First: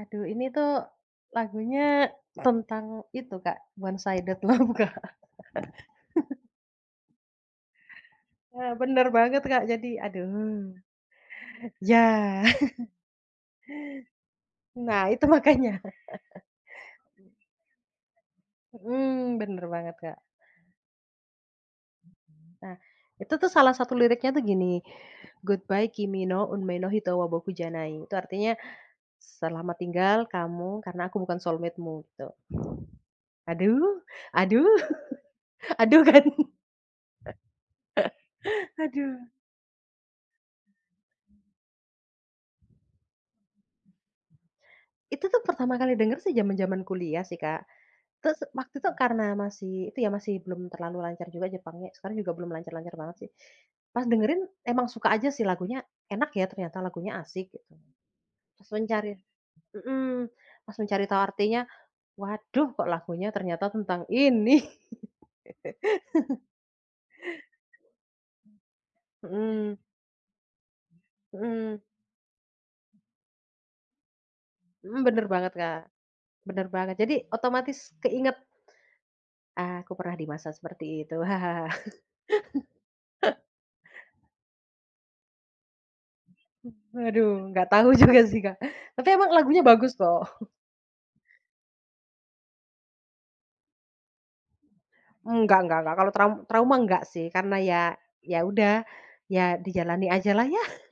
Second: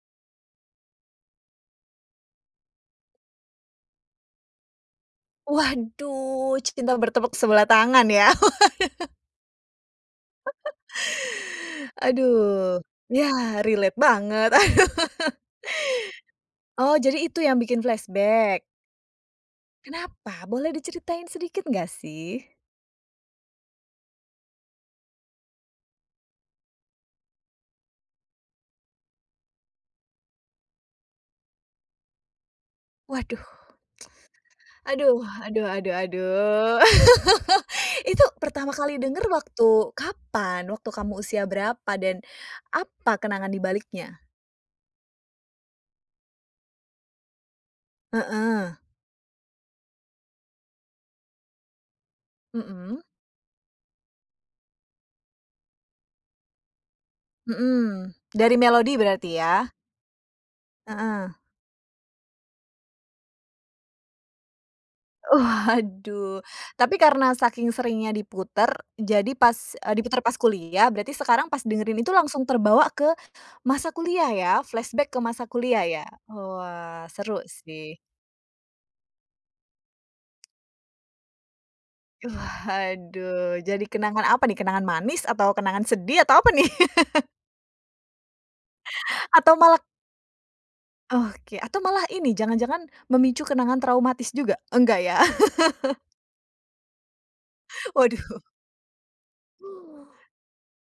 Aduh, ini tuh, lagunya tentang itu, Kak, one sided love, Kak. Waduh! C cinta bertepuk sebelah tangan, ya? Nah, bener banget, Kak. Jadi, aduh. Ya. Aduh. Ya, relate banget. Nah, itu makanya. Oh, jadi itu yang bikin flashback? Mhm, bener banget, Kak. Kenapa? Boleh diceritain sedikit, nggak, sih? Nah, itu tuh salah satu liriknya tuh gini, "Goodbye kimi no unmei no hito wa boku janai". Itu artinya, "Selamat tinggal kamu, karena aku bukan soulmate-mu," gitu. Waduh. Aduh, aduh! Aduh! Aduh aduh Aduh, kan? aduh. Itu pertama kali Aduh. denger waktu kapan? Waktu kamu usia berapa? Dan, apa kenangan di baliknya? Itu tuh, pertama kali denger sih, jaman-jaman kuliah sih, Kak. Terus, waktu Heeh. itu, karena masih itu ya, masih belum terlalu lancar juga jepangnya- sekarang juga belum lancar-lancar Mhm. banget, sih- pas dengerin, emang suka aja, sih. Lagunya enak, ya, ternyata, lagunya asik. Mhm. Dari Langsung melodi cari berarti, ya? mhm. Langsung cari tahu Heeh. artinya. "Waduh! Kok lagunya ternyata tentang ini!" Waduh. Tapi karena saking seringnya diputer, jadi pas Mhm. eee, diputer pas kuliah, berarti sekarang, pas Mhm. dengerin itu langsung terbawa ke masa kuliah, ya? Mhm, Flashback ke bener masa banget, Kak. kuliah, ya? Bener banget. Wah, Jadi, seru otomatis sih. keinget. Ah, aku pernah di masa seperti itu, hahaha. Waduh, jadi kenangan apa, nih? Kenangan manis, atau kenangan sedih, atau apa, nih? Waduh, nggak tahu juga sih, Kak. Tapi emang Atau lagunya malah k bagus, kok. Oke, atau malah ini, jangan-jangan memicu kenangan traumatis juga? Enggak, ya? Enggak enggak enggak. Kalau tram trauma, enggak sih. Karena ya, ya, Waduh. udah. Ya, dijalani ajalah, ya?